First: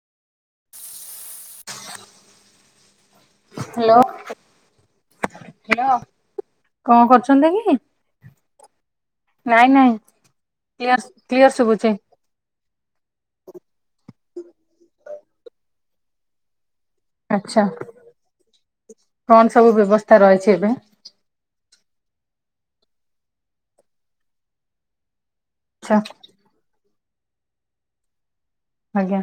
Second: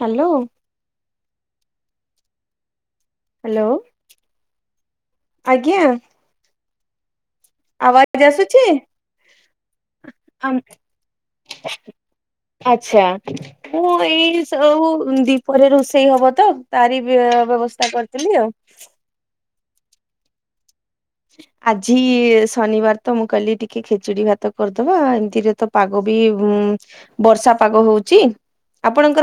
Hello. Hello ଆଜ୍ଞା hello କଣ କରୁଚୁ। ଆବାଜ ଆସୁଛି। ନାଇଁ ନାଇଁ କାଇଁ ଆସୁନି। ଆଛା ମୁଁ ଏଇ ସବୁ ଭିତରେ ରୋଷେଇ ହବ ତ ତାରି ଆଚ୍ଛା ବ୍ୟବସ୍ଥା କରୁଥିଲି ଆଉ। କଣ ସବୁ ବ୍ୟବସ୍ଥା ରହିଛି ଏବେ? ଆଜି ଶନିବାର ତ ମୁଁ କହିଲି ଟିକେ ଖେଚୁଡି ଭାତ କରିଦବା ଏମିତିରେ ତ ଆଚ୍ଛା ପାଗ ବି ବର୍ଷା ପାଗ ହୋଉଛି। ହାଲୋ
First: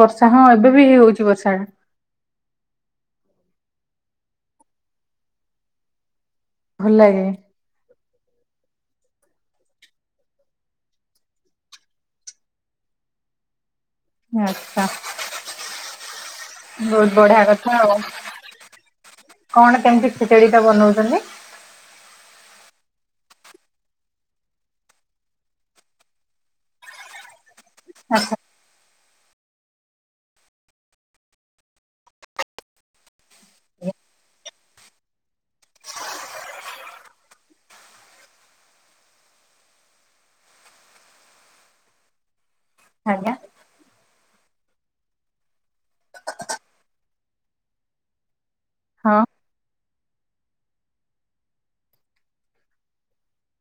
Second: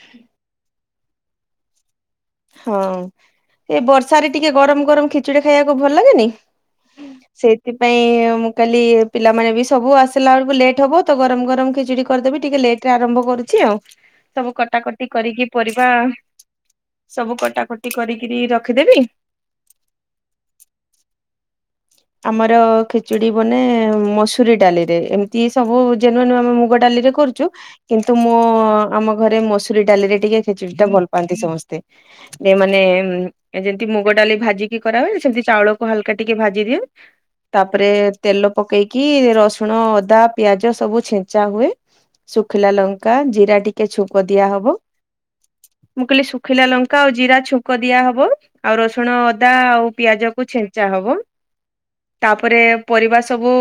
ବର୍ଷା ହଁ ଏବେ ବି ହେଇ ହଉଛି ବର୍ଷା। ହଁ ଏ ବର୍ଷାରେ ଟିକେ ଗରମ ଗରମ ଖିଚୁଡି ଖାଇବାକୁ ଭଲ ଲାଗେନି? ଭଲ ଲାଗେ। ସେଥିପାଇଁ ମୁଁ କହିଲି ପିଲାମାନେ ବି ସବୁ ଆସିଲା ବେଳକୁ ଲେଟ୍ ହବ ତ ଗରମ ଗରମ ଖିଚଡି କରିଦବି ଟିକେ ଲେଟ ରେ ଆରମ୍ଭ କର କରୁଛି ଆଉ ସବୁ ଆଚ୍ଛା କଟାକଟି କରିକି ପରିବା ବହୁତ ସବୁ ବଢିଆ କଥା କଟାକଟି ଆଉ କରିକିରି ରଖିଦେବି। କଣ କେମିତି ଖିଚେଡି ଟା ବନଉଛନ୍ତି? ଆମର ଖେଚୁଡି ବନେ ମସୁରୀ ଡାଲିରେ ଏମିତି ସବୁ ଜନୁ ଆମେ ମୁଗ ଡାଲିରେ କରୁଚୁ। କିନ୍ତୁ ମୋ ଆମ ଘରେ ମସୁରୀ ଡାଲିରେ ଟିକେ ଖେଚୁଡ଼ି ଟା ଭଲ ପାଆନ୍ତି ସମସ୍ତେ ଯେ ମାନେ ଯେମିତି ମୁଗ ଡାଲି ଭାଜିକି କରାହୁଏ ସେମିତି ଚାଉଳକୁ ହାଲକା ଟିକେ ଭାଜି ଦିଏ ତାପରେ ତେଲ ପକେଇକି ରସୁଣ ଅଦା ପିଆଜ ସବୁ ଛେଞ୍ଚା ହୁଏ। ଶୁଖିଲା ଲଙ୍କା ଆଜ୍ଞା ଜିରା ଟିକେ ଛୁଙ୍କ ଦିଆହବ। ମୁଁ କହିଲି ଶୁଖିଲା ଲଙ୍କା ଆଉ ଜିରା ଛୁଙ୍କ ଦିଆହବ ଆଉ ରସୁଣ ହଁ ଅଦା ଆଉ ପିଆଜ କ ଛେଞ୍ଚା ହବ। ପବନ। ତାପରେ ପରିବା ସବୁ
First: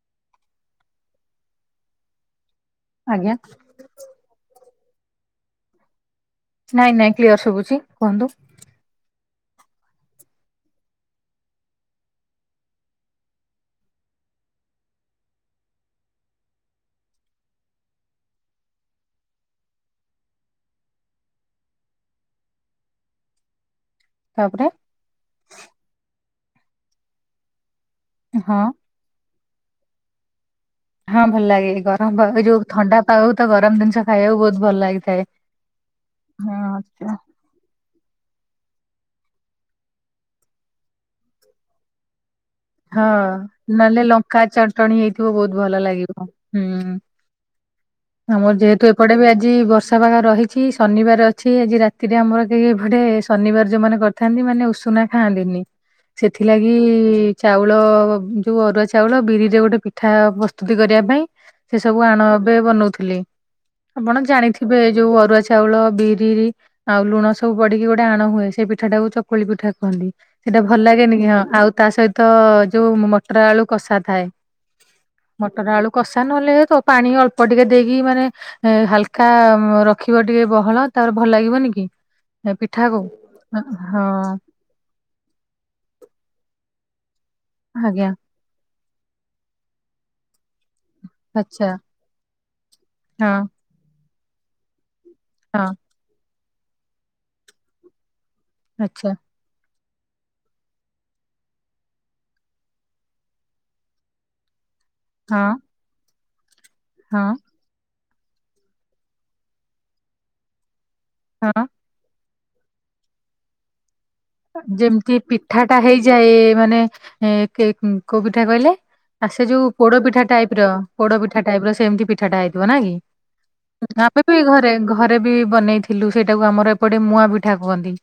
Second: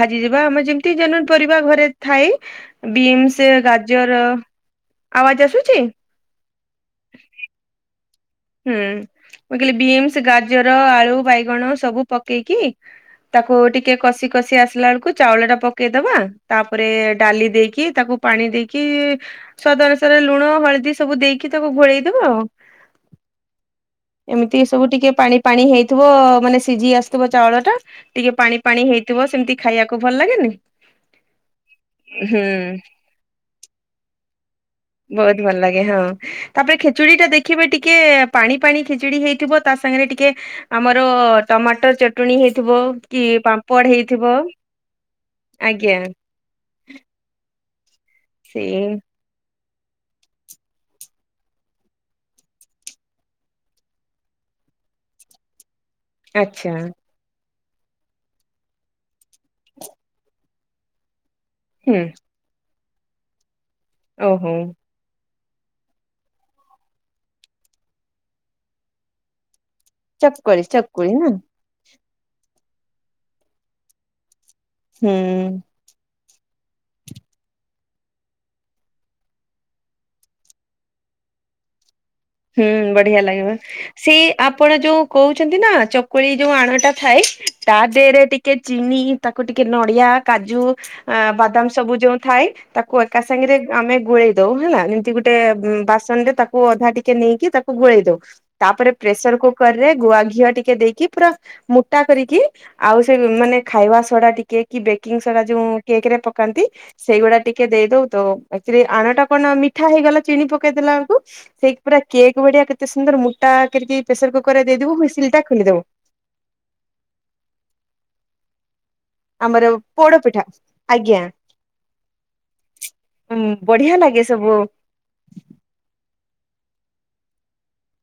ଭାଜି ଯିବା ଆମେ ଯେମିତି ଜ ପରିବା ଘରେ ଥାଏ ଆଜ୍ଞା ବିନ୍ସ ଗାଜର ଆବାଜ ଆସୁଛି। ନାଇଁ ନାଇଁ କ୍ଲିୟର ଶୁଭୁଚି କୁହନ୍ତୁ? ହୁଁ ମୁଁ କହିଲି ବିନ୍ସ ଗାଜର ଆଳୁ ବାଇଗଣ ସବୁ ପକେଇକି ତାକୁ ଟିକେ କଷି କଷି ଆସିଲା ବେଳକୁ ଚାଉଳ ଟା ପକେଇଦବା ତାପରେ ଡାଲି ଦେଇକି ତାକୁ ପାଣି ଦେଇକି ସ୍ଵାଦ ଅନୁସାରେ ଲୁଣ ହଳଦୀ ସବୁ ଦେଇକି ତାକୁ ଘୋଳେଇଦବା ଆଉ ଏମିତି ତାପରେ ସବୁ ଟିକେ ପାଣି ପାଣି ହେଇଥିବ ମାନେ ସିଝି ଆସିଥିବ ଚାଉଳ ଟା ଟିକେ ପାଣି ହଁ ପାଣି ହେଇଥିବ ସେମତି ଖାଇବାକୁ ଭଲ ଲାଗେନି? ହଁ ଭଲ ଲାଗେ ଗରମ ପା ହୁଁ ଏ ଯୋଉଁ ଥଣ୍ଡା ପାଗ କୁ ତ ଗରମ ଜିନିଷ ଖାଇବାକୁ ବହୁତ ଭଲ ଲାଗିଥାଏ। ବହୁତ ଭଲ ଲାଗେ ହଁ ହଁ ତାପରେ ଆଚ୍ଛା ଖେଚୁଡି ଟା ଦେଖିବେ ଟିକେ ପାଣି ପାଣି ଖିଚୁଡି ହେଇଥିବ ତା ସାଙ୍ଗରେ ଟିକେ ଆମର ଟମାଟର ଚଟଣି ହେଇ ଥିବ କି ହଁ ପାମ୍ପଡ ନହେଲେ ହେଇଥିବ ଲଙ୍କା ଚଟଣି ହେଇଥିବ ବହୁତ ଭଲ ଆଜ୍ଞା। ଲାଗିବ ହୁଁ। ହ ଆମର ଯେହେତୁ ଏପଟେ ବି ଆଜି ବର୍ଷ ବର୍ଷା ପାଗ ରହିଛି ଶନିବାର ଅଛି ଆଜି ରାତିରେ ଆମର କେହି ଗୋଟେ ଶନିବାର ଯୋଉଁମାନେ କରିଥାନ୍ତି ମାନେ ଉଷ ଉସୁନା ଖାଆନ୍ତିନି ଆଚ୍ଛା ସେଥିଲାଗି ଚାଉଳ ଯୋଉଁ ଅରୁଆ ଚାଉଳ ବିରିରେ ଗୋଟେ ପିଠା ପ୍ରସ୍ତୁତି କରିବା ପାଇଁ ସେ ସବୁ ହୁଁ ଆଣ ଏବେ ବନଉଥିଲି ଆପଣ ଓହୋ ଜାଣିଥିବେ ଯୋଉଁ ଅରୁଆ ଚା ଚାଉଳ ବିରି ଆଉ ଲୁଣ ସବୁ ପଡିକି ଗୋଟେ ଆଣ ହୁଏ ସେ ପିଠା ଟାକୁ ଚକୁଳି ପିଠା କୁ ସେଇଟା ଚକୁଳି ଭଲ ଚକୁଳି ଲାଗେନି କି ନା ହଁ ଆଉ ତା ସହିତ ଯୋଉ ମଟର ଆଳୁ କଷା ଥାଏ। ହୁଁ ମଟର ଆଳୁ କସ କଷା ନହେଲେ ତୋ ପାଣି ଅଳ୍ପ ଟିକେ ଦେଇକି ମାନେ- ହାଲକା ରଖିବ ଟିକେ ବହଳ ତାର ଭଲ ଲାଗିବନି କି? ହୁଁ ପିଠାକୁ? ବଢିଆ ଲାଗିବ ହଁ ସେ ଆପଣ ଯୋଉ କହୁଛନ୍ତି ନା ଚକୁଳି ଯୋଉ ଆଣଟା ଥାଇ ତା ଆଜ୍ଞା ଦେହରେ ଟିକେ ଚିନି ତାକୁ ଟିକେ ନଡିଆ କାଜୁ ଆଚ୍ଛା ଆ-ବାଦାମ ସବୁ ଯୋଉ ଥାଏ ତାକୁ ଏକା ହଁ ସାଙ୍ଗରେ ଆମେ ଗୋଳେଇ ଦଉ ହେଲା। ଗୋଟେ ହଁ ବାସନ ରେ ତାକୁ ଅଧା ଟିକେ ନେଇକି ତାକୁ ଗୋଳେଇ ଦଉ ତାପରେ ଆଚ୍ଛା ପ୍ରେସର କୁକ୍ କର୍ ରେ ଗୁଆ ଘିଅ ଟିକେ ଦେଇକି ପୁରା ମୋଟା କରିକି ଆଉ ସେ ମାନେ ଖାଇବା ସଡା ଟିକେ କି ବେକିଂ ସୋଡା ହଁ ଯୋଉ କେକ୍ ରେ ପକାନ୍ତି ହଁ ସେଇଗୁଡା ଟିକେ ଦେଇ ଦଉ। ତ ଆକ୍ଚୁଲି ଆଣ ଟା କଣ ନା ମିଠା ହେଇଗଲା ଚିନ ପକେଇଦେଲବେଳ ହଁ। ପୁରା କେକ୍ ବଢିଆ କେତେ ସୁନ୍ଦର ମୁଟା କରିକି ପ୍ରେସର କୁକର ରେ ଦେଇଦବୁ ଯେମିତି ହୁଇସିଲ ପିଠା ଟା ଖୋଲିଦବୁ। ହେଇଯାଏ ମାନେ ଏ-କୋ ପିଠା କହିଲେ? ଆଉ ସେ ଯୋଉ ପୋଡ ପିଠା ଟାଇପ ର ପୋଡ ଆଜ୍ଞା ପିଠା ଟାଇପ ର ସେମିତି ପିଠାଟା ହେଇଥିବ ନା କି? ବଢିଆ ଲାଗେ ଆମେ ବି ସବୁ ଘରେ ଘରେ ବି ବନେଇଥିଲୁ ସେଇଟାକୁ ଆମର ଏପଟେ ମୁଆଁ ପିଠା କୁହନ୍ତି।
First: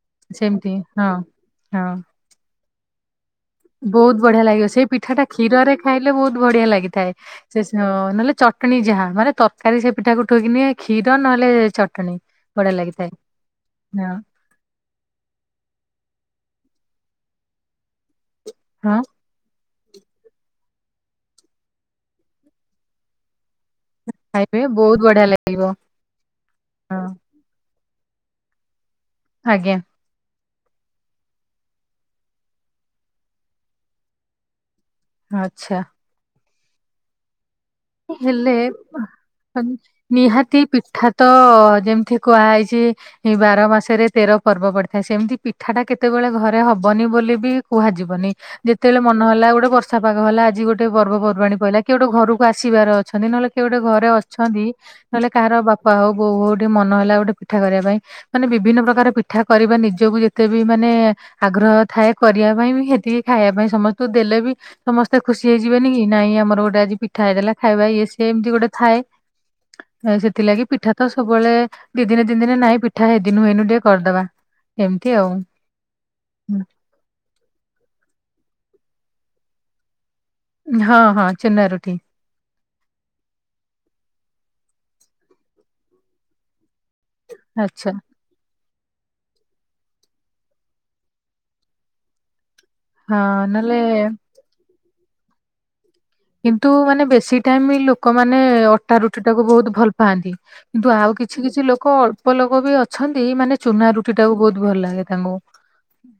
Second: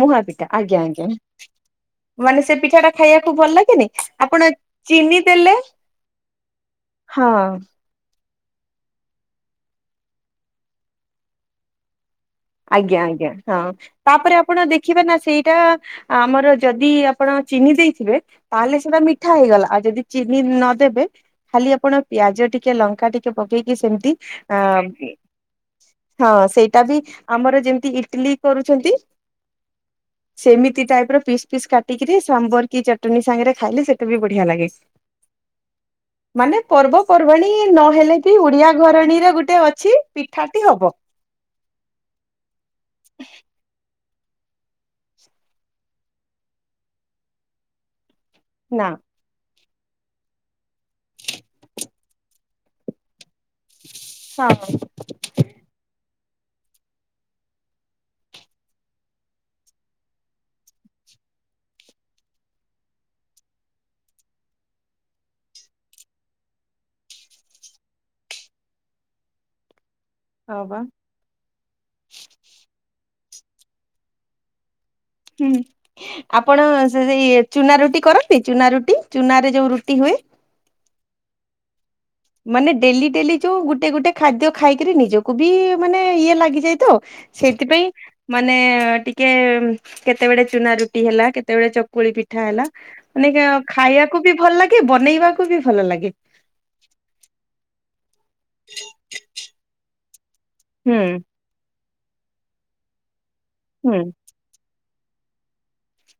ମୁହାପିଠା ସେମିତି ଆଜ୍ଞା ହଁ ଆଜ୍ଞା। ହଁ। ମାନେ ସେ ପିଠା ଟା ଖାଇବାକୁ ଭଲ ଲାଗେନି ବହୁତ ଆପଣ ବଢିଆ ଲାଗିବ ସେଇ ଚିନି ପିଠାଟା ଦେଲେ କ୍ଷୀରରେ ଖାଇଲେ ବହୁତ ବଢିଆ ଲାଗିଥାଏ। ହଁ ସେ ସ-ନଲେ ଚଟଣୀ ଯାହା ମାନେ ତରକାରୀ ସେ ପିଠାକୁ ଠୋଇକି ନିଏ କ୍ଷୀର ନହେଲେ ଚଟଣି। ବଢିଆ ଆଜ୍ଞା ଲାଗିଥାଏ ଆଜ୍ଞା ହଁ ହଁ ତାପରେ ଆପଣ ଦେଖିବେ ନା ସେଇଟା ଆମର ଯଦି ଆପଣ ଚିନି ଦେଇଥିବେ ତାହେଲେ ହଁ ସେଟା ମିଠା ହେଇଗଲା ଯଦି ଚିନି ନଦେବେ ଖାଲି ଆପଣ ପିଆଜ ଟିକେ ଲଙ୍କା ଟିକେ ପକେଇକି ସେମିତି ଆ ଖାଇବେ ବହୁତ ବଢିଆ ଲାଗିବ ହଁ ସେଇଟା ବି ହଁ ଯେମତି ଇଟଲିି କରୁଛନ୍ତି। ଆଜ୍ଞା। ସେମିତି ଟାଇପ ର ପିସ୍ ପିସ୍ କାଟିକିରି ସାମ୍ବର କି ଚଟନି ସାଙ୍ଗରେ ଖାଇଲେ ସେଟା ବି ବଢିଆ ଲାଗେ। ଆଛା। ମାନେ ପର୍ବପର୍ବାଣୀ ନହେଲେ ବି ହେଲେ ଓଡିଆ ଘରଣୀର ଗୋଟେ ହ- ଅଛି ନିହାତି ପିଠାଟି ହବ। ପିଠା ତ ଯେମିତି କୁହାଯଇଛି ଏ ବାର ମାସ ସେରେ ତେର ପର୍ବ ପଡିଥାଏ ସେମିତି ପିଠାଟା କେତେବେଳେ ଘରେ ହବନି ବୋଲି ବି କୁହାଯିବନି। ନା ଯେତେବେଳେ ମନ ହେଲା ଗୋଟେ ବର୍ଷା ପାଗ ହେଲା ଆଜି ଗୋଟେ ପର୍ବପର୍ବାଣୀ ପହିଲା କି ଗୋଟେ ଘରକୁ ଆସିବାର ଅଛନ୍ତି ନହେଲେ କି ଗୋଟେ ଘରେ ଅଛନ୍ତି ହଁ ନହେଲେ କାହାର ବାପା ହଉ ବୋଉ ବୋଉ ଟିକେ ମନ ହେଲା ଗୋଟେ ପିଠା କରିବା ପାଇଁ ମାନେ ବିଭିନ୍ନ ପ୍ରକାର ପିଠା କରିବା ନିଜକୁ ଯେତେ ବି ମାନେ ଆଗ୍ରହ ଥାଏ କରିବା ପାଇଁ ବି ସେତିକି ଖାଇବା ପାଇଁ ସମସ୍ତଙ୍କୁ ଦେଲେ ବି ସମସ୍ତେ ଖୁସି ହେଇଯିବେନି କି। ନାଇଁ ଆମର ଗୋଟେ ଆଜି ପିଠ ପିଠା ହେଇଦେଲା ଖାଇବା ଇଏ ସିଏ ଏମିତି ଗୋଟେ ଥାଏ ହଁ ସେଥିଲାଗି ବା। ପିଠା ତ ସବୁବେଳେ ଦି ଦିନେ ତିନ୍ ଦିନ ନାଇଁ ପିଠା ହେଇ ଦିନୁହେନୁ ଟିକେ କରିଦବା। ଏମିତି ଆଉ। ହୁଁ ଆପଣ ସେ- ସେଇ ଚୁନା ରୁଟି କରନ୍ତି ଚୁନା ରୁଟି? ଚୁନା ରେ ଯୋଉ ରୁଟି ହୁଏ। ହଁ ହଁ ଚୂନା ରୁଟି। ମାନେ ଡେଲି ଡେଲି ଯୋଉ ଗୋଟେ ଗୋଟେ ଖାଦ୍ୟ ଖାଇକିରି ନିଜକୁ ବି ମାନେ ଇଏ ଲାଗିଯାଇ ତ ସେଇଥିପାଇଁ ଆଚ୍ଛା ମାନେ ଟିକେ କେତେବେଳେ ଚୁନା ରୁଟି ହେଲା କେତେବେଳେ ଚକୁଳି ପିଠା ହେଲା ହଁ ମାନେ ନହେଲେ ଖାଇବାକୁ ବି ଭଲ ଲାଗେ ବନେଇବାକୁ ବି ଭଲ ଲାଗେ। କିନ୍ତୁ ମାନେ ବେଶୀ ଟାଇମ ଲୋକମାନେ ଅଟା ରୁଟି ଟାକୁ ବହୁତ ଭଲ ପାଆନ୍ତି। କିନ୍ତୁ ହୁଁ ଆଉ କିଛି କିଛି ଲୋକ ଅଳ୍ପ ଲୋକ ବି ଅଛନ୍ତି ମାନେ ଚୁନା ହୁଁ ରୁଟି ଟାକୁ ବହୁତ ଭଲ ଲାଗେ। ତାଙ୍ଗୁ।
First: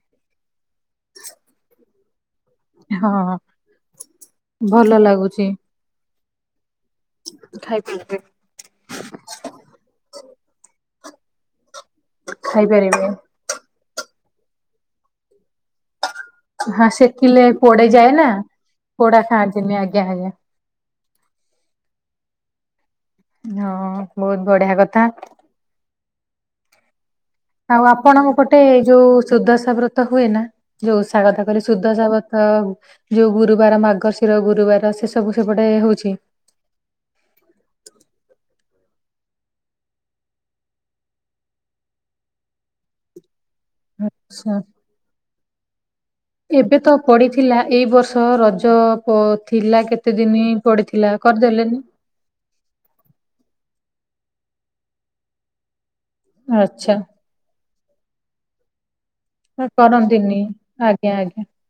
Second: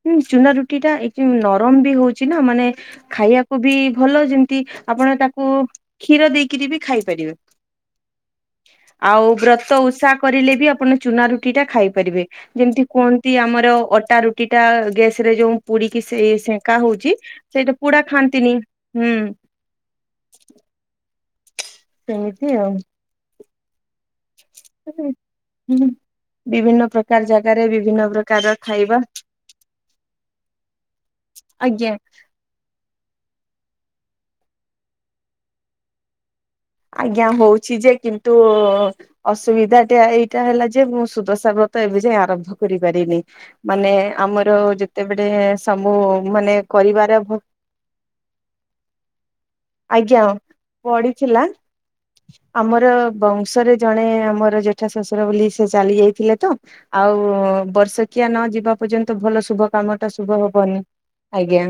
ହୁଁ ଚୁନା ରୁଟି ଟା ଏଇ ନରମ ବି ହଉ ରୁଟିନା ମାନେ ହଁ ଖାଇବାକୁ ବି ଭଲ, ଯେମିତି ଭଲ ଆପଣ ତାକୁ ଲାଗୁଛି କ୍ଷୀର ଦେଇକରି ବି ଖାଇପାରିବେ, ଖାଇପାରିବେ ଆଉ ବ୍ରତ ଓଷା କରିଲେ ବି ଆପଣ ଚୁନା ରୁଟି ଟା ଖାଇପାରିବେ, ଯେମିତି ଖାଇପାରିବେ କୁହନ୍ତି ଆମର ଅଟା ରୁଟି ଟା ଗ୍ୟାସରେ ଯୋଉ ପୁଡିକି ସେ ସେଙ୍କା ହଁ ହଉଚଛି ସେକିଲେ ସେଇଟା ପୋଡା ପୋଡିଯାଏ ନା ଖାଆନ୍ତିନି ହୁଁ। ପୋଡା ଖାଆନ୍ତିନି ଆଜ୍ଞା ଆଜ୍ଞା। ସେମିତି ଆଉ। ହଁ ବହୁତ ବଢିଆ କଥା। ହୁଁ, ବିଭିନ୍ନ ପ୍ର ଆଉ ଆପଣଙ୍କ ପଟେ ଯୋଉ ସୁଦଶା ବ୍ରତ ହୁଏ ନା? ଯୋଉ ଓଷା କଥା କହିଲେ ଆଜ୍ଞା। ସୁଦଶା ବ୍ରତ ଯୋଉ ଗୁରୁବାର ମାର୍ଗଶିର ଗୁରୁବାର, ସେ ସବୁ ସେପଟେ ହଉଛି। ଆଜ୍ଞା ହଉଛି ଯେ, କିନ୍ତୁ ଅସୁବିଧା ଟା ଏଇଟା ହେଲା ଯେ, ମୁଁ ସୁଦଶା ବ୍ରତ ଏବେ ଯାଏ ଆରମ୍ଭ କରିପାରିନି। ମାନେ ଆଛା ଆମର ଯେତେବେଡେ ଏବେ ତ ପଡିଥିଲା। ଏଇ ବର୍ଷ ରଜ ପ ଥିଲା କେତେ ଆଜ୍ଞା ଦିନ ପଡିଥିଲା, କରିଦେଲେ ଆମର ବଂଶରେ, ଜଣେ ଆମର ଜେଠା ଶ୍ୱଶୁର ବୋଲି ସେ ଚାଲି ଯାଇ ଥିଲେ ତ ଆଚ୍ଛା ଆଉ ବର୍ଷକିଆ ନ ଯିବା ପର୍ଯ୍ୟ ନ୍ତ ଭଲ ଶୁଭ କାମ ଟା ଶୁଭ କରନ୍ତିନି ହବନି, ଆଜ୍ଞା ଆଜ୍ଞା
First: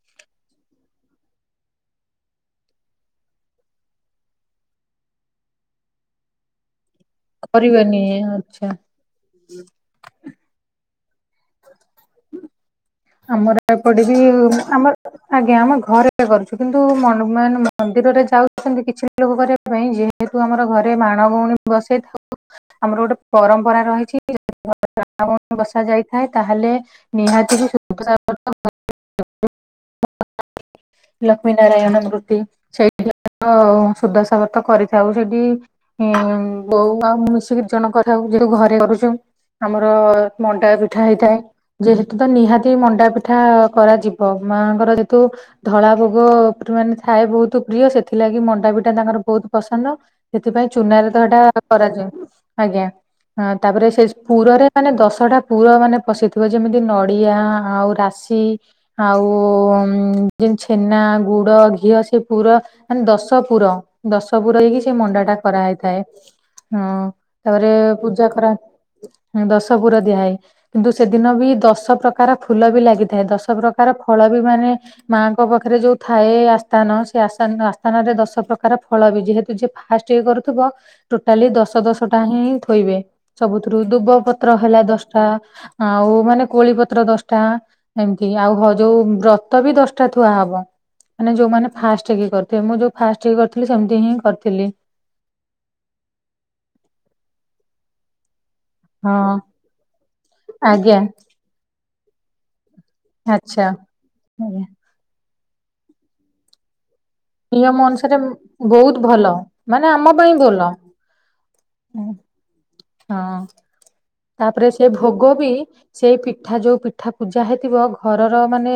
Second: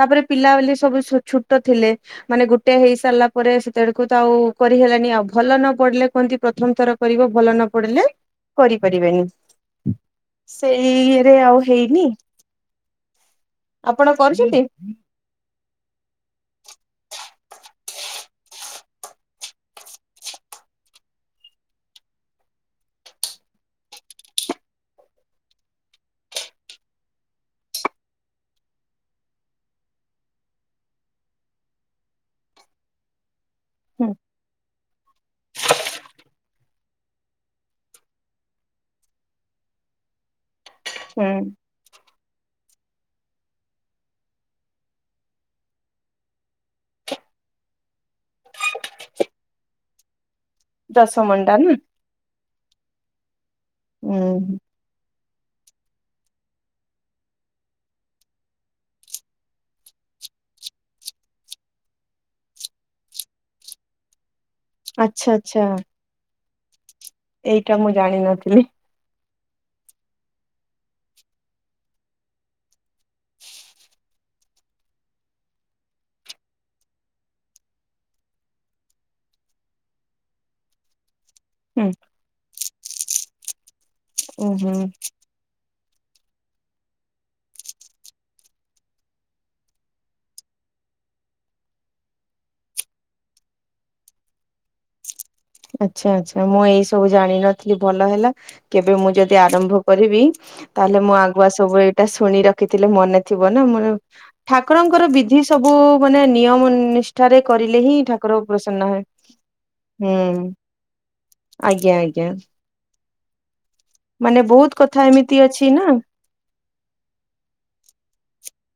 ତାପରେ ପିଲା ବୋଲି ସବୁ ଛୋଟ ଥିଲେ, ମାନେ ଗୋଟେ ହେଇ ସାରିଲା ପରେ ସେତେବେଳେ କୁ ତ ଆଉ କରିହେଲାନି, ଆଉ ଭଲ ନ ପଡିଲେ କୁହନ୍ତି ପ୍ରଥମ ଥର କରିବ ଭଲ ନ କରିବେନି ପଡିଲେ ଆଚ୍ଛା କରିପାରିବେନି, ସେଇ ଇଏରେ ଆଉ ହେଇନି? ଆମର ଏପଟେ ଆପଣ ବି କରୁଛନ୍ତି ଆମ ଆଜ୍ଞା ଆମ ଘରେ କରୁଛୁ। କିନ୍ତୁ ମେନ୍ ମନ୍ଦିରରେ ଯାଉଛନ୍ତି କିଛି ଲୋକ କରିବା ପାଇଁ, ଯେହେତୁ ଆମର ଘରେ ମାଣ ଗଉଣୀ ବସେଇଥାଉ ଆମର ଗୋଟେ ପରମ୍ପରା ରହିଛି। [unintelligible] [unintelligible] ବସା ଯାଇଥାଏ ତାହେଲେ ନିହାତି ବି [unintelligible] ଲକ୍ଷ୍ମୀ ନାରାୟଣ ମୂର୍ତ୍ତି ସେଇଠି। ହୁଁ ସୁଦଶାବ୍ରତ କରିଥାଉ ସେଠି ବୋଉ ଆଉ ମୁଁ ମିଶିକି ଦି ଜଣ କଥା [unintelligible] ଯୋଉ ଘରେ କରୁଛୁ। ଆମର ମ ଣ୍ଡା ପିଠା ହୁଁ ହେଇଥାଏ, ଯେହେତୁ ତ ନିହା ଲି ମଣ୍ଡା ପିଠା କରାଯିବ। ମାଆଙ୍କର ଯେହେତୁ ଧଳା ଭୋଗ [unintelligible] ଥାଏ ବହୁତ ପ୍ରିୟ ସେଥିଲାଗି ମଣ୍ଡାପିଠା ତାଙ୍କର ବହୁତ ପସନ୍ଦ। ସେଥିପାଇଁ ଚୁନାରେ ଦଶ ତ ହେଇଟା ମଣ୍ଡା ନା କରାଯାଏ। ଆଜ୍ଞା ହଁ ତାପରେ ସେ ହୁଁ ପୁରରେ, ମାନେ ଦଶଟା ପୁର ମାନେ ପଶିଥିବ। ଯେମିତି ନଡିଆ ଆଉ ରାଶି ଆଉ ଯେନ୍ତି ଛେନା, ଗୁଡ଼, ଘିଅ ସେ ପୁରା ମାନ ଦଶପୁର, ଦଶପୁର ହେଇକି ସେ ଆଚ୍ଛା ମଣ୍ଡାଟା ଆଚ୍ଛା। କରାହେଇଥାଏ। ହଁ ତାପରେ ଏଇଟା ମୁଁ ପୂଜା କରା ଜାଣିନଥିଲି ଦଶ ପୁର ଦିଆହଇ, କିନ୍ତୁ ସେଦିନ ବି ଦଶ ପ୍ରକାର ଫୁଲ ବି ଲାଗିଥାଏ। ଦଶ ପ୍ରକାର ଫଳ ବି ମାନେ ମାଙ୍କ ପାଖରେ ଯୋଉ ଥାଏ, ଆସ୍ଥାନ ସେ ଆସ୍ଥା ତାଙ୍କ ଆସ୍ଥାନରେ ଦଶ ପ୍ରକାର ଫଳ ବି, ଯେହେତୁ ଯିଏ ଫାଷ୍ଟ ଇଏ କରୁଥିବ। ଟୋଟାଲି ଦଶ ହୁଁ ଦଶଟା ହିଁ ଥୋଇବେ, ସବୁଥିରୁ ଦୁବ ଉଁ ପତ୍ର ହୁଁ। ହେଲା ଦଶଟା। ଆଉ ମାନେ କୋଳି ପତ୍ର ଦଶ ଟା ଏମିତି ଆଉ ହ ଯୋଉ ବ୍ରତ ବି ଦଶଟା ଥୁଆ ହବ। ମାନେ ଯୋଉମାନେ ଫାଷ୍ଟ ଇଏ କରିଥିବେ, ମୁଁ ଯୋଉ ଫାଷ୍ଟ ଇଏ କରିଥିଲି ସେମିତି ହିଁ କରିଥିଲି। ଆଚ୍ଛା ଆଚ୍ଛା ମୁଁ ଏଇ ସବୁ ଜାଣିନଥିଲି, ଭଲ ହେଲା କେବେ ମୁଁ ହଁ ଯଦି ଆରମ୍ଭ କରିବି, ଆଜ୍ଞା ତାହେଲେ ମୁଁ ଆଗୁଆ ସବୁ ଏଇଟା ଶୁଣି ରଖ ରଖିଥିଲେ ମନେ ଥିବ ନା। ଆଚ୍ଛା ମ ଆଜ୍ଞା ଠାକୁରଙ୍କର ବିଧି ସବୁ ମାନେ ନିୟମ ନି ଷ୍ଠାରେ କରିଲେ ନିୟମ ହିଁ ଅନୁସାରେ ଠାକୁର ପ୍ରସନ୍ନ ବହୁତ ହେବେ। ଭଲ ମାନେ ଆମ ପାଇଁ ହୁଁ ଭଲ ଆଜ୍ଞା ଆଜ୍ଞା। ହଁ। ମାନେ ତାପରେ ବହୁତ ସେ କଥା ଭୋଗ ଏମିତି ବି ଅଛି ନା ସେଇ ପିଠା ଯୋଉ ପିଠା ପୂଜା ହେଇଥିବ। ଘରର ମାନେ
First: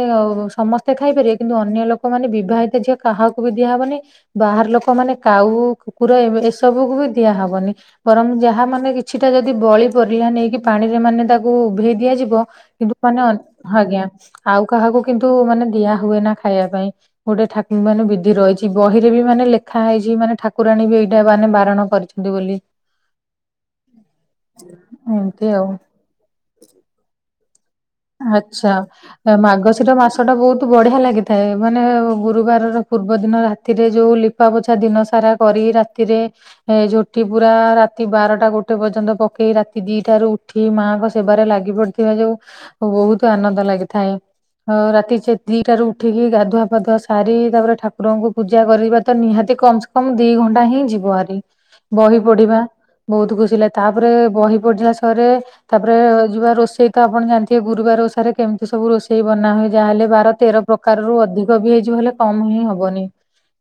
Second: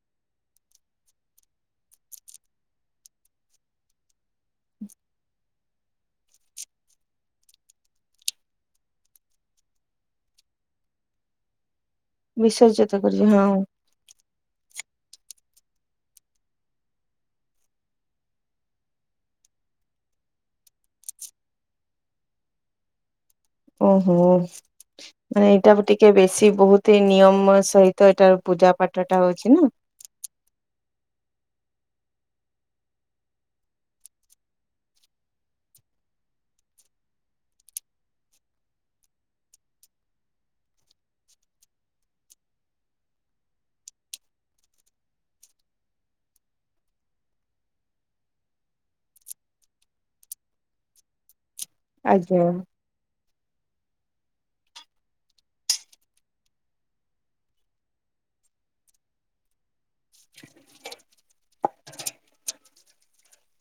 ସମସ୍ତେ ଖାଇପାରିବେ। କିନ୍ତୁ ଅନ୍ୟ ଲୋକ ମାନେ ବିବାହିତ ଝିଅ କାହାକୁ ବି ଦିଆହବନି। ବାହାର ଲୋକମାନେ କାଉ କୁକୁର ଏ ଏସବୁକୁ ବି ଦିଆହବନି। ବରଂ ଯାହା ମାନେ କିଛିଟା ଯଦି ବଳି ପରିଲା ନେଇକି ପାଣି ରେ ମାନେ ତାକୁ ଉଭେଇ ଦିଆଯିବ। କିନ୍ତୁ ବିସର୍ଜିତ କରି ମାନେ ହଁ ଆଜ୍ଞା। ଆଉ କାହାକୁ କିନ୍ତୁ ମାନେ ଦିଆ ହୁଏନା ଖାଇବା ପାଇଁ। ଗୋଟେ ଠାକୁ ମାନେ ବିଧି ରହିଛି। ବହିରେ ବି ମାନେ ଲେଖା ହେଇଛି ମାନେ ଠାକୁରାଣୀ ବି ଏଇଟା ମାନେ ବାରଣ କରିଛନ୍ତି ବୋଲି। ଓହୋ ଏମିତି ମାନେ ଆଉ। ଏଇଟା ଟିକେ ବେଶୀ ବହୁତି ନିୟମ ସହିତ ଏଇଟା ଆଛା ପୂଜା ପାଠ ଟା ହଉଛି ନା ମାାଗଶୀର ମାସ ଟା ବହୁତ ବଢିଆ ଲାଗିଥାଏ। ମାନେ ଗୁରୁବାରର ପୂର୍ବ ଦିନ ରାତିରେ ଯୋଉ ଲିପା ପୋଛା ଦିନ ସାରା କରି ରାତିରେ ଝୋଟି ପୁରା ରାତି ବାରଟା ଗୋଟେ ପର୍ଯ୍ୟନ୍ତ ପକେଇ ରାତି ଦିଟାରୁ ଉଠି ମାଙ୍କ ସେବାରେ ଲାଗି ପଡିଥିବା। ବହୁତ ଆନନ୍ଦ ଲାଗିଥାଏ। ଉ ରାତି ଦିଟାରୁ ଉଠିକି ଗାଧୁଆ ଫାଧୁଆ ସାରି ତାପରେ ଠାକୁରଙ୍କୁ ପୂଜା କରିବା ତ ନିହାତି କମ୍ ସେ କମ୍ ଦି ଘଣ୍ଟା ହିଁ ଯିବ ଆରି। ବହି ଆଜ୍ଞା ପଢିବା ବହୁତ ଖୁ ଥିଲେ ତାପରେ ବହି ପଡିଲା ସହରେ ତାପରେ ଯିବା ରୋଷେଇ ତ ଆପଣ ଜା ଟିକେ ଗୁରୁବାର ଓଷାରେ କେମିତି ସବୁ ରୋଷେଇ ବନା ହୁଏ। ଯାହା ହେଲେ ବାର ତେର ପ୍ରକାର ରରୁ ଅଧିକ ବି ହେଇଯିବ। ହେଲେ କମ ହେଇ ହିଁ ହବନି।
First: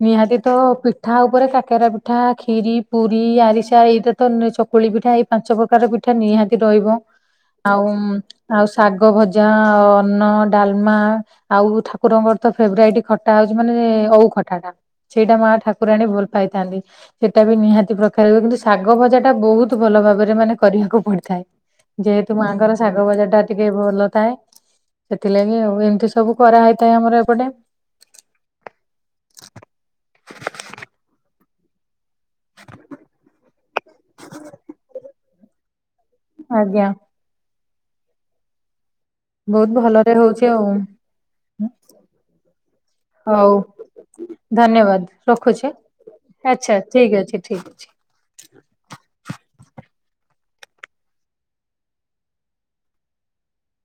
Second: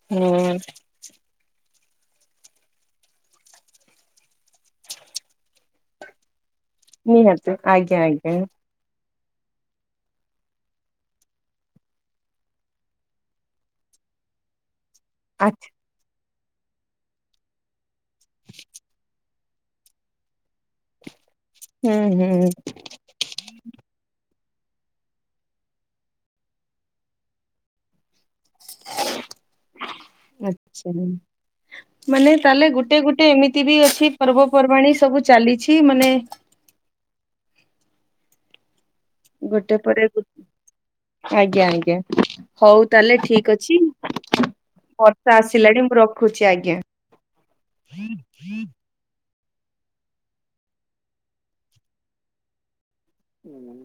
ନିହାତି ତ ହୁଁ ପିଠା ଉପରେ କାକେରା ପିଠା ଖିରି ପୁରୀ ଆରିସା ଏଇଟା ତ ଚକୁଳି ପିଠା ଏଇ ପାଞ୍ଚ ପ୍ରକାର ପିଠା ନିହାତି ରହିବ ନିହାତି ଆଉ ଆଜ୍ଞା ଆଜ୍ଞା ଆଉ ଶାଗ ଭଜି ଜା ଅର୍ନ ଡାଲମା ଆଉ ଠାକୁରଙ୍କର ତ ଫେବେରାଇଟି ଖଟା ହଉଛି ମାନେ ଓଉ ଖଟା ଟା ସେଇଟା ମା ଆଛା ଠାକୁରାଣୀ ଭଲ ପାଇଥାନ୍ତି। ସେଇଟା ବି ନିହାତି ପ୍ରକାର କିନ୍ତୁ ଶାଗ ଭଜା ବହୁତ ଭଲ ଭାବରେ ମାନେ କରିବାକୁ ପଡିଥାଏ। ହୁଁ ଯେହେତୁ ହୁଁ ମାଙ୍କର ଶାଗ ଭଜା ଟା ଟିକେ ଭଲ ଥାଏ। ସେଥିଲାଗି ଆଉ ଏମିତି ସବୁ କରା ହେଇଥାଏ ଆମର ଏପଟେ। ଆଛା। ମାନେ ତାହେଲେ ଗୋଟେ ଗୋଟେ ଏମିତି ବି ଅଛି। ପର୍ବପର୍ବାଣି ସବୁ ଚାଲିଛି ମାନେ ଆଜ୍ଞା। ବହୁତ ଗୋଟେ ପରେ ଭଲରେ ଗୁ ହଉଛି ଆଉ ଆଜ୍ଞା ଆଜ୍ଞା ହଉ ତାହେଲେ ଠିକ ହଉ ଅଛି। ଧନ୍ୟବାଦ ବର୍ଷା ରଖୁଛି ଆସିଲାଣି ମୋ ଖୁଛି ଆଚ୍ଛା ଆଜ୍ଞା। ଠିକ ଅଛି ଠିକ ଅଛି। ହୁଁ।